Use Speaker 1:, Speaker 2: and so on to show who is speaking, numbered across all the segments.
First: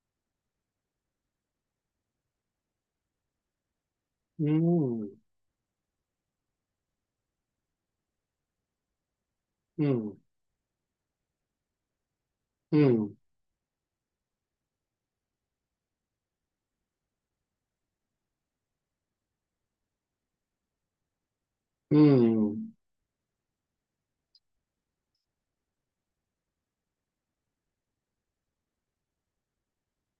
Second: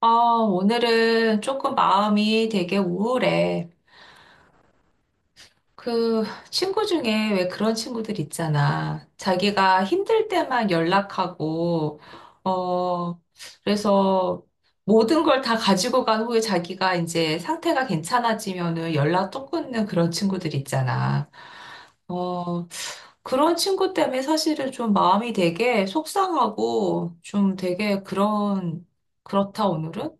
Speaker 1: 아, 오늘은 조금 마음이 되게 우울해.
Speaker 2: 음,
Speaker 1: 그 친구 중에 왜 그런 친구들 있잖아. 자기가
Speaker 2: 음,
Speaker 1: 힘들 때만 연락하고,
Speaker 2: 음,
Speaker 1: 어, 그래서 모든 걸 다 가지고 간 후에 자기가 이제 상태가 괜찮아지면은 연락 또 끊는 그런 친구들 있잖아. 어,
Speaker 2: 음,
Speaker 1: 그런 친구 때문에 사실은 좀 마음이 되게 속상하고 좀 되게 그런, 그렇다 오늘은?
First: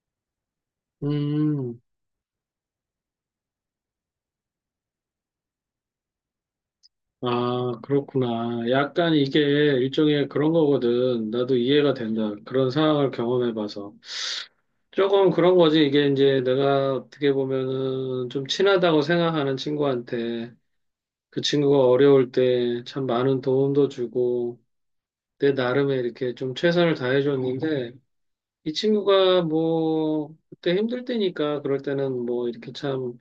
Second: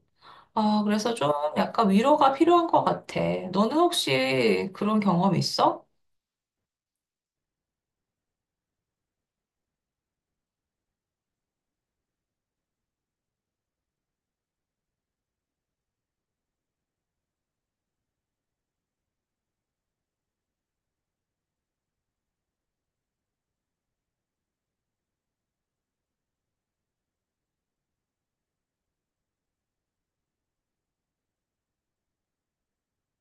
Speaker 1: 아, 그래서 좀
Speaker 2: 음.
Speaker 1: 약간 위로가 필요한 것 같아. 너는 혹시 그런 경험 있어?
Speaker 2: 아, 그렇구나. 약간 이게 일종의 그런 거거든. 나도 이해가 된다. 그런 상황을 경험해봐서. 조금 그런 거지. 이게 이제 내가 어떻게 보면은 좀 친하다고 생각하는 친구한테 그 친구가 어려울 때 참 많은 도움도 주고 내 나름의 이렇게 좀 최선을 다해줬는데 이 친구가 뭐 그때 힘들 때니까 그럴 때는 뭐 이렇게 참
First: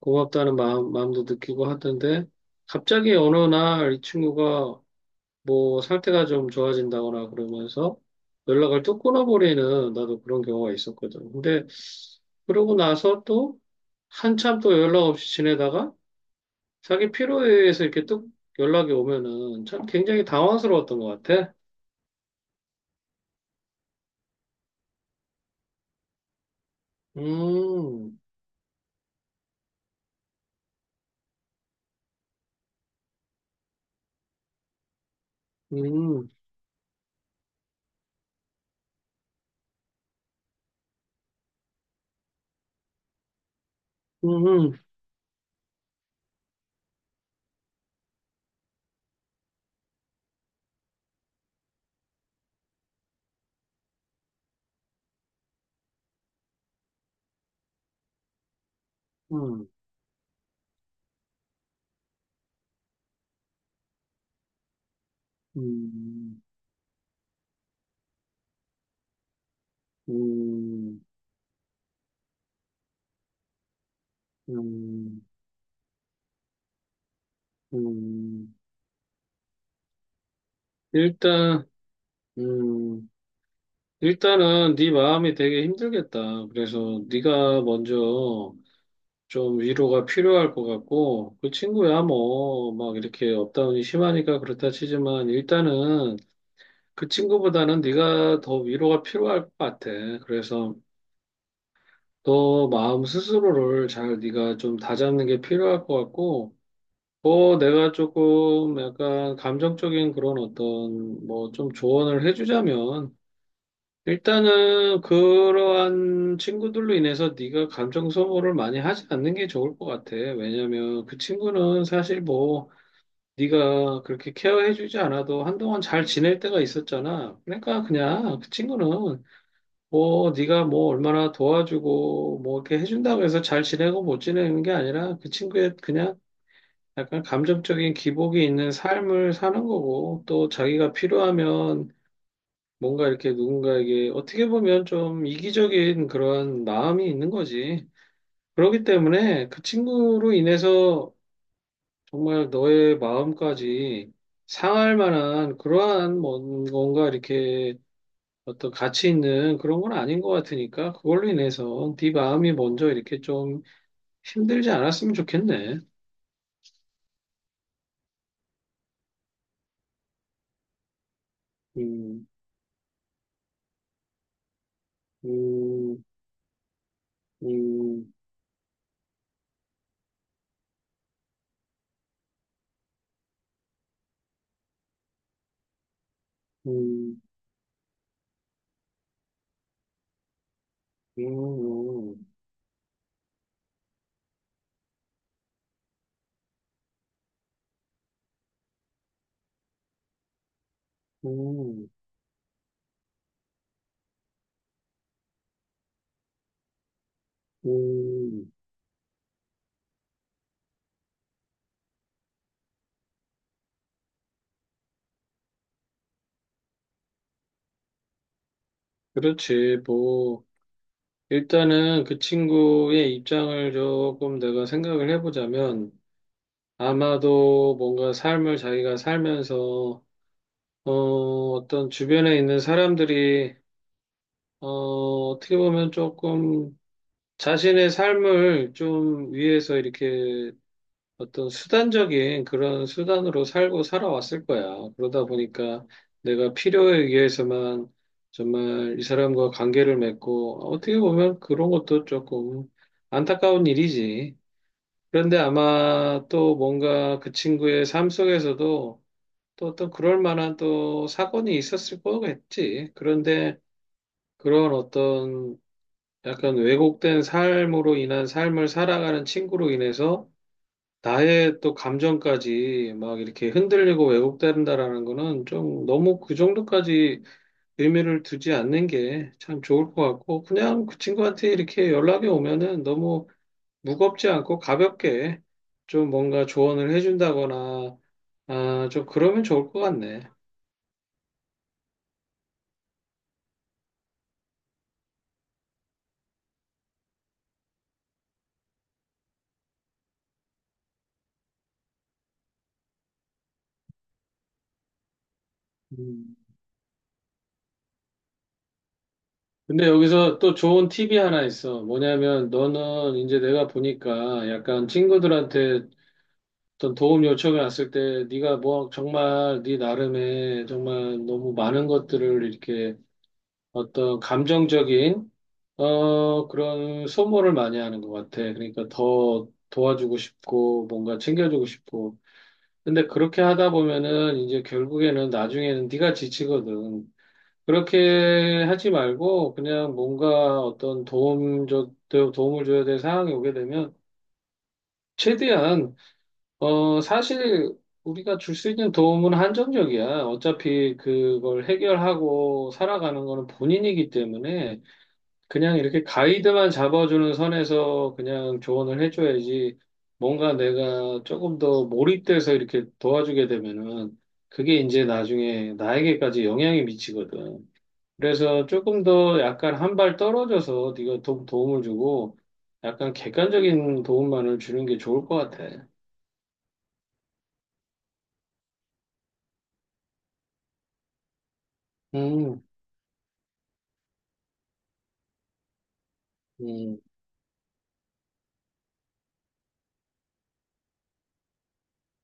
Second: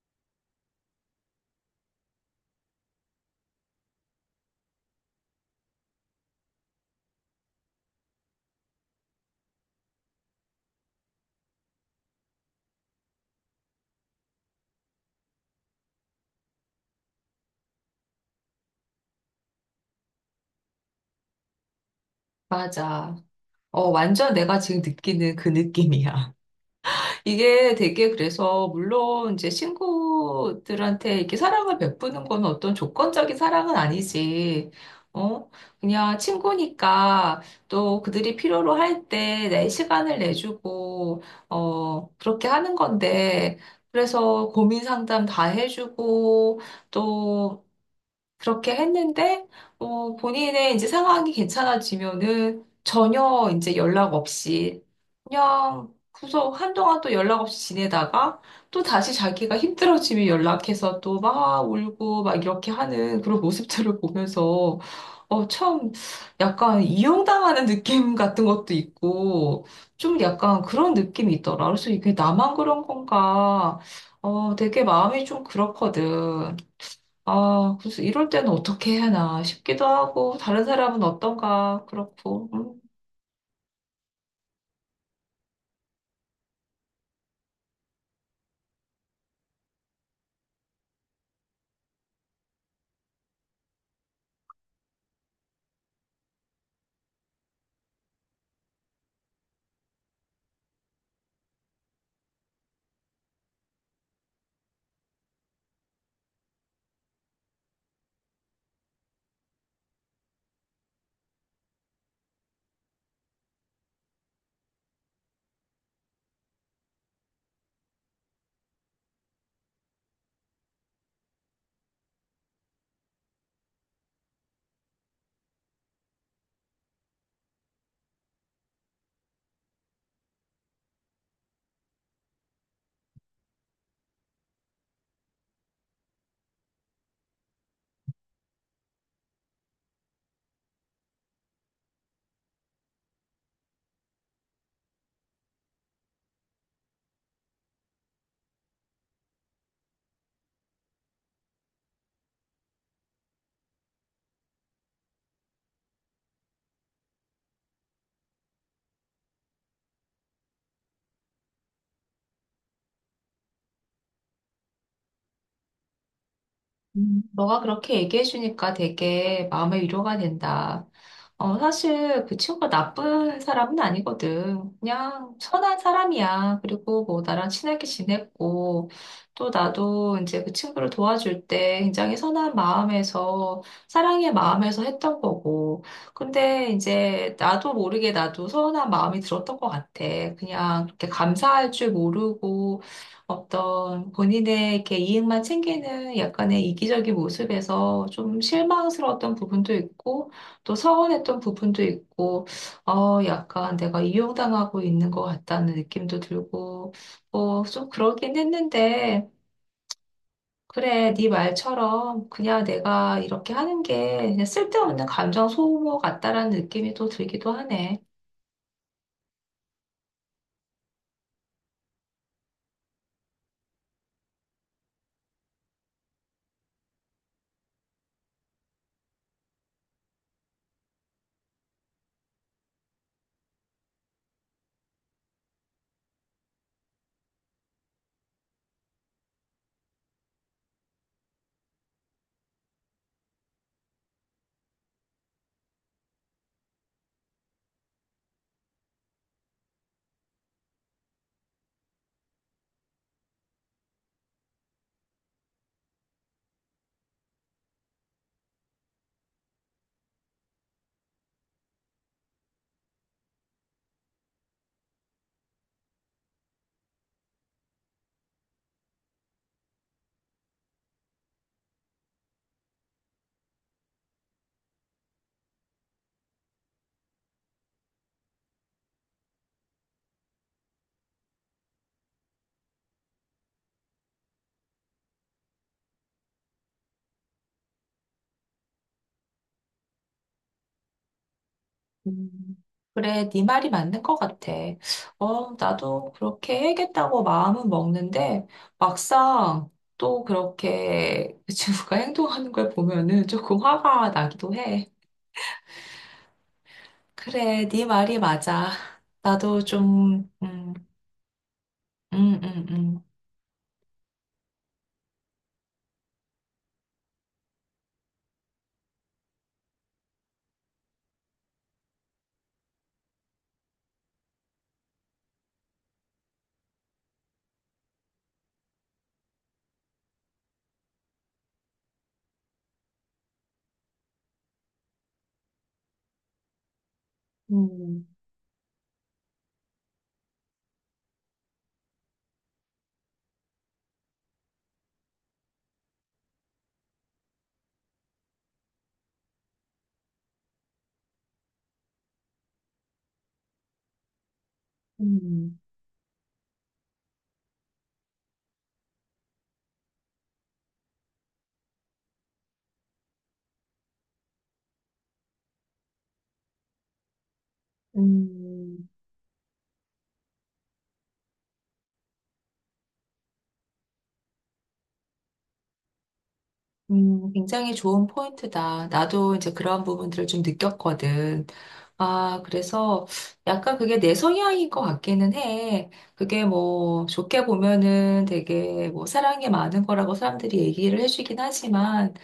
Speaker 2: 고맙다는 마음도 느끼고 하던데, 갑자기 어느 날 이 친구가 뭐 상태가 좀 좋아진다거나 그러면서 연락을 또 끊어버리는 나도 그런 경우가 있었거든. 근데 그러고 나서 또 한참 또 연락 없이 지내다가 자기 필요에 의해서 이렇게 또 연락이 오면은 참 굉장히 당황스러웠던 것 같아.
Speaker 1: 맞아. 어, 완전 내가 지금 느끼는 그 느낌이야. 이게 되게
Speaker 2: 음,
Speaker 1: 그래서, 물론 이제 친구들한테 이렇게 사랑을 베푸는 건 어떤 조건적인 사랑은 아니지. 어? 그냥
Speaker 2: 음,
Speaker 1: 친구니까 또 그들이 필요로 할 때 내 시간을 내주고, 그렇게 하는 건데, 그래서
Speaker 2: 음,
Speaker 1: 고민 상담 다 해주고, 또 그렇게 했는데, 본인의 이제 상황이 괜찮아지면은 전혀 이제 연락 없이 그냥 구속 한동안 또 연락 없이 지내다가 또 다시 자기가
Speaker 2: 음,
Speaker 1: 힘들어지면 연락해서 또 막 울고 막 이렇게 하는 그런 모습들을 보면서 어, 참
Speaker 2: 음,
Speaker 1: 약간 이용당하는 느낌 같은 것도 있고 좀 약간
Speaker 2: 음,
Speaker 1: 그런
Speaker 2: 음,
Speaker 1: 느낌이 있더라. 그래서 이게 나만 그런 건가? 되게
Speaker 2: 음.
Speaker 1: 마음이 좀 그렇거든. 아, 그래서 이럴 때는
Speaker 2: 음.
Speaker 1: 어떻게 해야 하나 싶기도 하고, 다른 사람은
Speaker 2: 일단,
Speaker 1: 어떤가, 그렇고. 음.
Speaker 2: 음, 일단은 네 마음이 되게 힘들겠다. 그래서 네가 먼저 좀 위로가 필요할 것 같고 그 친구야 뭐 막 이렇게 업다운이 심하니까 그렇다 치지만 일단은 그 친구보다는 네가 더 위로가 필요할 것 같아. 그래서 너 마음 스스로를 잘 네가 좀 다잡는 게 필요할 것 같고 뭐 내가 조금 약간 감정적인 그런 어떤 뭐 좀 조언을 해주자면 일단은 그러한 친구들로 인해서 네가 감정 소모를 많이 하지 않는 게 좋을 것 같아. 왜냐면 그 친구는 사실 뭐 네가 그렇게 케어해주지 않아도 한동안 잘 지낼 때가 있었잖아. 그러니까 그냥 그 친구는 뭐 네가 뭐 얼마나 도와주고 뭐 이렇게 해준다고 해서 잘 지내고 못 지내는 게 아니라 그 친구의 그냥 약간 감정적인 기복이 있는 삶을 사는 거고 또 자기가 필요하면 뭔가 이렇게 누군가에게 어떻게 보면 좀 이기적인 그런 마음이 있는 거지. 그렇기 때문에 그 친구로 인해서 정말 너의 마음까지 상할 만한 그러한 뭔가 이렇게 어떤 가치 있는 그런 건 아닌 것 같으니까 그걸로 인해서 네 마음이 먼저 이렇게 좀 힘들지 않았으면 좋겠네.
Speaker 1: 너가 그렇게 얘기해 주니까 되게 마음의 위로가 된다. 사실
Speaker 2: 음,
Speaker 1: 그 친구가 나쁜 사람은 아니거든. 그냥 선한
Speaker 2: 음,
Speaker 1: 사람이야. 그리고 뭐 나랑 친하게
Speaker 2: 음,
Speaker 1: 지냈고, 또 나도 이제 그 친구를 도와줄 때 굉장히 선한 마음에서, 사랑의 마음에서 했던 거고. 근데
Speaker 2: 음,
Speaker 1: 이제 나도 모르게 나도 서운한 마음이 들었던 것 같아. 그냥 그렇게 감사할 줄
Speaker 2: 음,
Speaker 1: 모르고, 어떤 본인의 이렇게 이익만 챙기는 약간의 이기적인 모습에서 좀 실망스러웠던 부분도 있고, 또
Speaker 2: 음,
Speaker 1: 서운했던 부분도
Speaker 2: 음.
Speaker 1: 있고, 약간 내가 이용당하고 있는 것 같다는 느낌도 들고, 어, 좀 그러긴
Speaker 2: 음.
Speaker 1: 했는데, 그래, 네 말처럼 그냥 내가 이렇게 하는 게 그냥 쓸데없는 감정 소모 같다라는 느낌이 또 들기도 하네.
Speaker 2: 그렇지, 뭐. 일단은 그 친구의 입장을 조금 내가 생각을 해보자면 아마도 뭔가 삶을 자기가 살면서 어, 어떤 주변에 있는 사람들이 어, 어떻게 보면 조금 자신의 삶을 좀 위해서 이렇게 어떤 수단적인 그런 수단으로 살고 살아왔을 거야. 그러다 보니까 내가 필요에 의해서만 정말 이 사람과 관계를 맺고 어떻게 보면 그런 것도 조금 안타까운 일이지. 그런데 아마 또 뭔가 그 친구의 삶 속에서도 또 어떤 그럴 만한 또 사건이 있었을 거겠지. 그런데 그런 어떤 약간 왜곡된 삶으로 인한 삶을 살아가는 친구로 인해서 나의 또 감정까지 막 이렇게 흔들리고 왜곡된다라는 거는 좀 너무 그 정도까지 의미를 두지 않는 게 참 좋을 것 같고 그냥 그 친구한테 이렇게 연락이 오면은 너무 무겁지 않고 가볍게 좀 뭔가 조언을 해준다거나 아, 좀 그러면 좋을 것 같네.
Speaker 1: 음, 그래, 네 말이 맞는 것 같아. 나도 그렇게 해야겠다고 마음은 먹는데, 막상 또 그렇게 그 친구가 행동하는 걸 보면은 조금 화가 나기도 해.
Speaker 2: 음.
Speaker 1: 그래, 네 말이 맞아. 나도
Speaker 2: 근데
Speaker 1: 좀,
Speaker 2: 여기서 또 좋은 팁이 하나 있어.
Speaker 1: 음,
Speaker 2: 뭐냐면
Speaker 1: 음, 음,
Speaker 2: 너는 이제 내가 보니까 약간 친구들한테 어떤 도움 요청이 왔을 때 네가 뭐 정말 네 나름의 정말 너무 많은 것들을 이렇게 어떤 감정적인 어 그런 소모를 많이 하는 것 같아. 그러니까 더 도와주고 싶고 뭔가 챙겨주고 싶고. 근데 그렇게 하다 보면은 이제 결국에는 나중에는 네가 지치거든.
Speaker 1: 음,
Speaker 2: 그렇게 하지 말고 그냥 뭔가 어떤 도움적 도움을 줘야 될 상황이 오게 되면 최대한 어, 사실 우리가 줄 수 있는 도움은 한정적이야. 어차피 그걸 해결하고 살아가는 거는 본인이기 때문에
Speaker 1: 음,
Speaker 2: 그냥 이렇게 가이드만 잡아주는 선에서 그냥 조언을 해줘야지 뭔가 내가 조금 더 몰입돼서 이렇게 도와주게 되면은 그게 이제 나중에 나에게까지 영향이 미치거든. 그래서
Speaker 1: 음,
Speaker 2: 조금 더 약간 한 발 떨어져서 네가 도움을 주고 약간 객관적인 도움만을 주는 게 좋을 것 같아.
Speaker 1: 굉장히 좋은 포인트다. 나도 이제 그런 부분들을 좀 느꼈거든. 아,
Speaker 2: 음.
Speaker 1: 그래서 약간 그게 내 성향인 것 같기는 해. 그게
Speaker 2: 음.
Speaker 1: 뭐 좋게 보면은 되게 뭐 사랑이 많은 거라고 사람들이 얘기를 해주긴 하지만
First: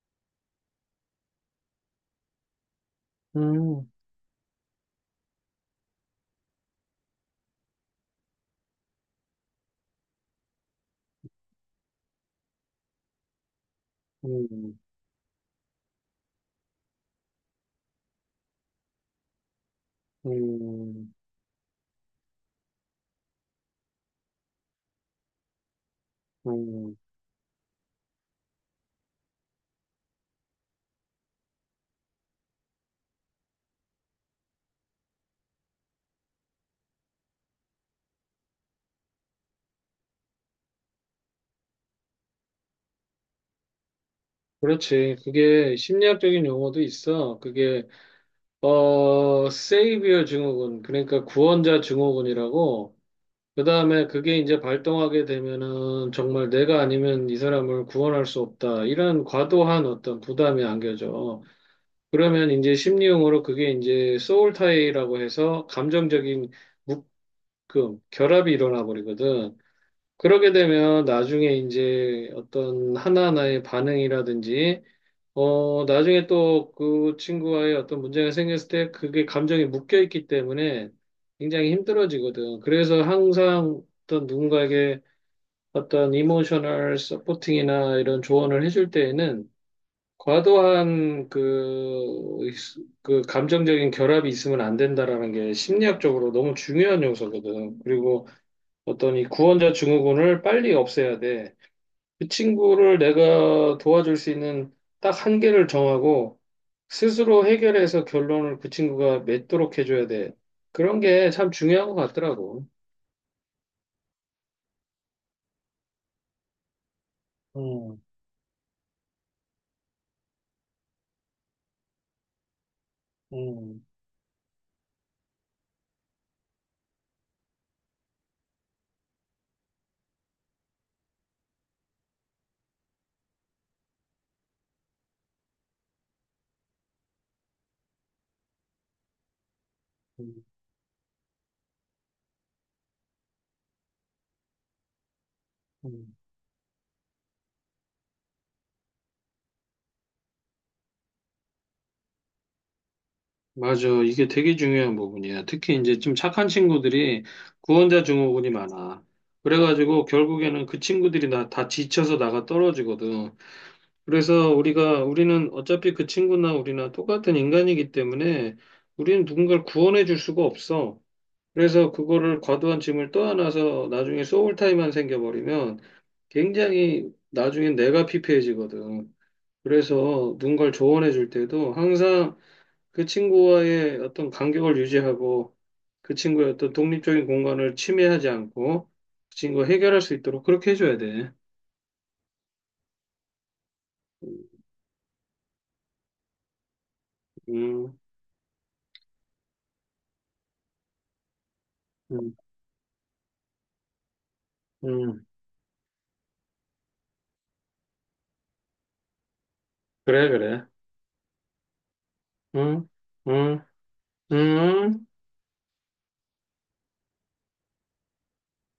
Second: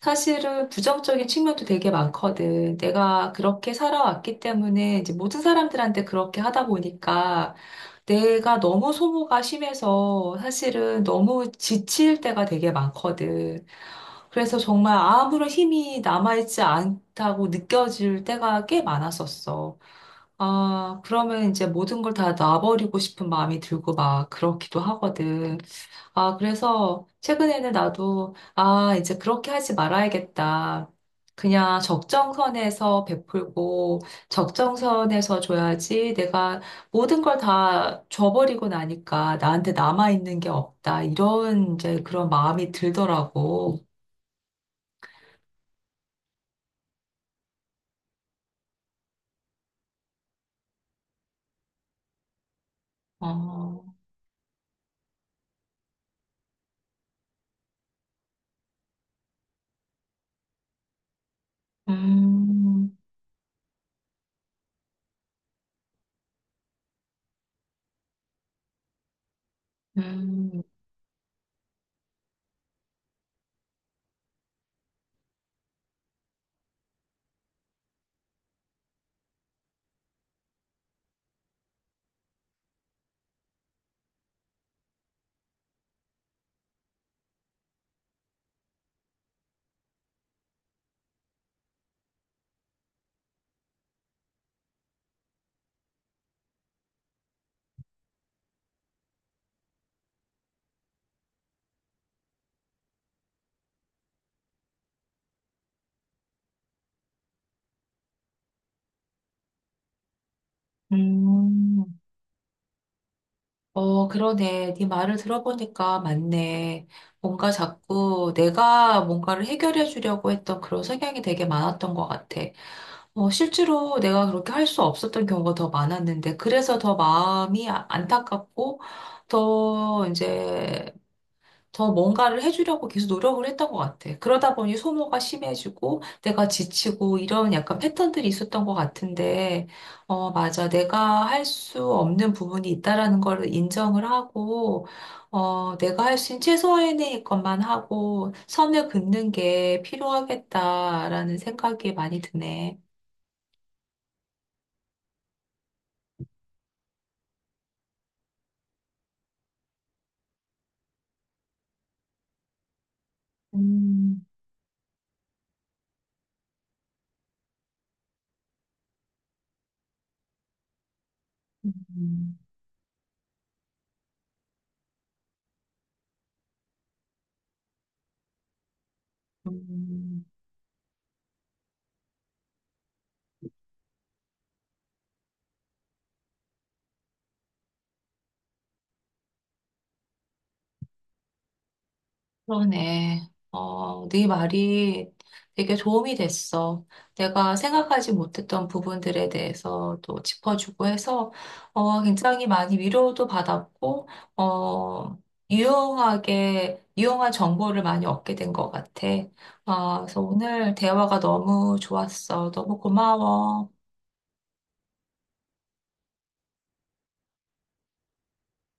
Speaker 1: 사실은 부정적인 측면도 되게 많거든. 내가 그렇게
Speaker 2: 음,
Speaker 1: 살아왔기 때문에 이제 모든 사람들한테 그렇게 하다 보니까 내가 너무 소모가 심해서 사실은 너무 지칠 때가 되게 많거든. 그래서
Speaker 2: 음,
Speaker 1: 정말 아무런 힘이 남아있지 않다고 느껴질 때가 꽤 많았었어. 아,
Speaker 2: 음,
Speaker 1: 그러면 이제 모든 걸 다 놔버리고 싶은 마음이 들고 막 그렇기도 하거든. 아,
Speaker 2: 음.
Speaker 1: 그래서 최근에는 나도, 아, 이제 그렇게 하지 말아야겠다. 그냥 적정선에서 베풀고 적정선에서 줘야지 내가 모든 걸 다 줘버리고 나니까 나한테 남아있는 게 없다. 이런 이제 그런 마음이 들더라고.
Speaker 2: 그렇지. 그게 심리학적인 용어도 있어. 그게, 어, 세이비어 증후군, 그러니까 구원자 증후군이라고, 그
Speaker 1: 어.
Speaker 2: 다음에 그게 이제 발동하게 되면은 정말 내가 아니면 이 사람을 구원할 수 없다. 이런 과도한 어떤 부담이 안겨져. 그러면 이제
Speaker 1: 음,
Speaker 2: 심리용어로 그게 이제 소울타이라고 해서 감정적인 묶음, 결합이 일어나 버리거든. 그러게
Speaker 1: 음,
Speaker 2: 되면 나중에 이제 어떤 하나하나의 반응이라든지, 어, 나중에 또 그 친구와의 어떤 문제가 생겼을 때 그게 감정이 묶여 있기 때문에 굉장히 힘들어지거든. 그래서 항상 어떤 누군가에게 어떤 이모셔널 서포팅이나 이런 조언을 해줄 때에는 과도한 그 감정적인 결합이 있으면 안 된다라는 게 심리학적으로 너무 중요한 요소거든. 그리고 어떤 이 구원자 증후군을 빨리 없애야 돼. 그 친구를 내가 도와줄 수 있는 딱 한계를 정하고 스스로 해결해서 결론을 그 친구가 맺도록 해줘야 돼. 그런 게 참
Speaker 1: 음.
Speaker 2: 중요한 것 같더라고.
Speaker 1: 어, 그러네. 네 말을 들어보니까 맞네. 뭔가
Speaker 2: 음,
Speaker 1: 자꾸 내가 뭔가를 해결해 주려고 했던 그런 성향이 되게 많았던 것 같아. 어,
Speaker 2: 음,
Speaker 1: 실제로 내가 그렇게 할 수 없었던 경우가 더 많았는데, 그래서 더 마음이 안타깝고, 더 이제 더 뭔가를 해주려고 계속 노력을 했던 것 같아. 그러다 보니 소모가 심해지고 내가 지치고 이런 약간 패턴들이 있었던 것 같은데, 어,
Speaker 2: 음,
Speaker 1: 맞아. 내가 할 수 없는 부분이 있다라는 걸 인정을 하고, 내가
Speaker 2: 음.
Speaker 1: 할 수 있는 최소한의 것만 하고 선을 긋는 게 필요하겠다라는 생각이 많이 드네.
Speaker 2: 맞아. 이게 되게 중요한 부분이야. 특히 이제 좀 착한 친구들이 구원자 증후군이 많아. 그래가지고 결국에는 그 친구들이 나 다 지쳐서 나가 떨어지거든.
Speaker 1: 음,
Speaker 2: 그래서 우리가 우리는 어차피 그 친구나 우리나 똑같은 인간이기 때문에 우리는 누군가를 구원해 줄 수가 없어. 그래서
Speaker 1: 음,
Speaker 2: 그거를 과도한 짐을 떠안아서 나중에 소울타이만 생겨버리면 굉장히 나중엔 내가 피폐해지거든.
Speaker 1: 음.
Speaker 2: 그래서 누군가를 조언해 줄 때도 항상 그 친구와의 어떤 간격을 유지하고 그 친구의 어떤 독립적인 공간을 침해하지 않고 그 친구가 해결할 수 있도록 그렇게 해줘야 돼.
Speaker 1: 그러네. 어, 네 말이 되게 도움이 됐어. 내가
Speaker 2: 음,
Speaker 1: 생각하지 못했던 부분들에 대해서 또 짚어주고 해서 어,
Speaker 2: 음,
Speaker 1: 굉장히 많이 위로도 받았고 어,
Speaker 2: 음.
Speaker 1: 유용하게 유용한 정보를 많이 얻게 된 것 같아. 어, 그래서
Speaker 2: 그래, 그래.
Speaker 1: 오늘 대화가 너무 좋았어. 너무
Speaker 2: 응, 응,
Speaker 1: 고마워.
Speaker 2: 응.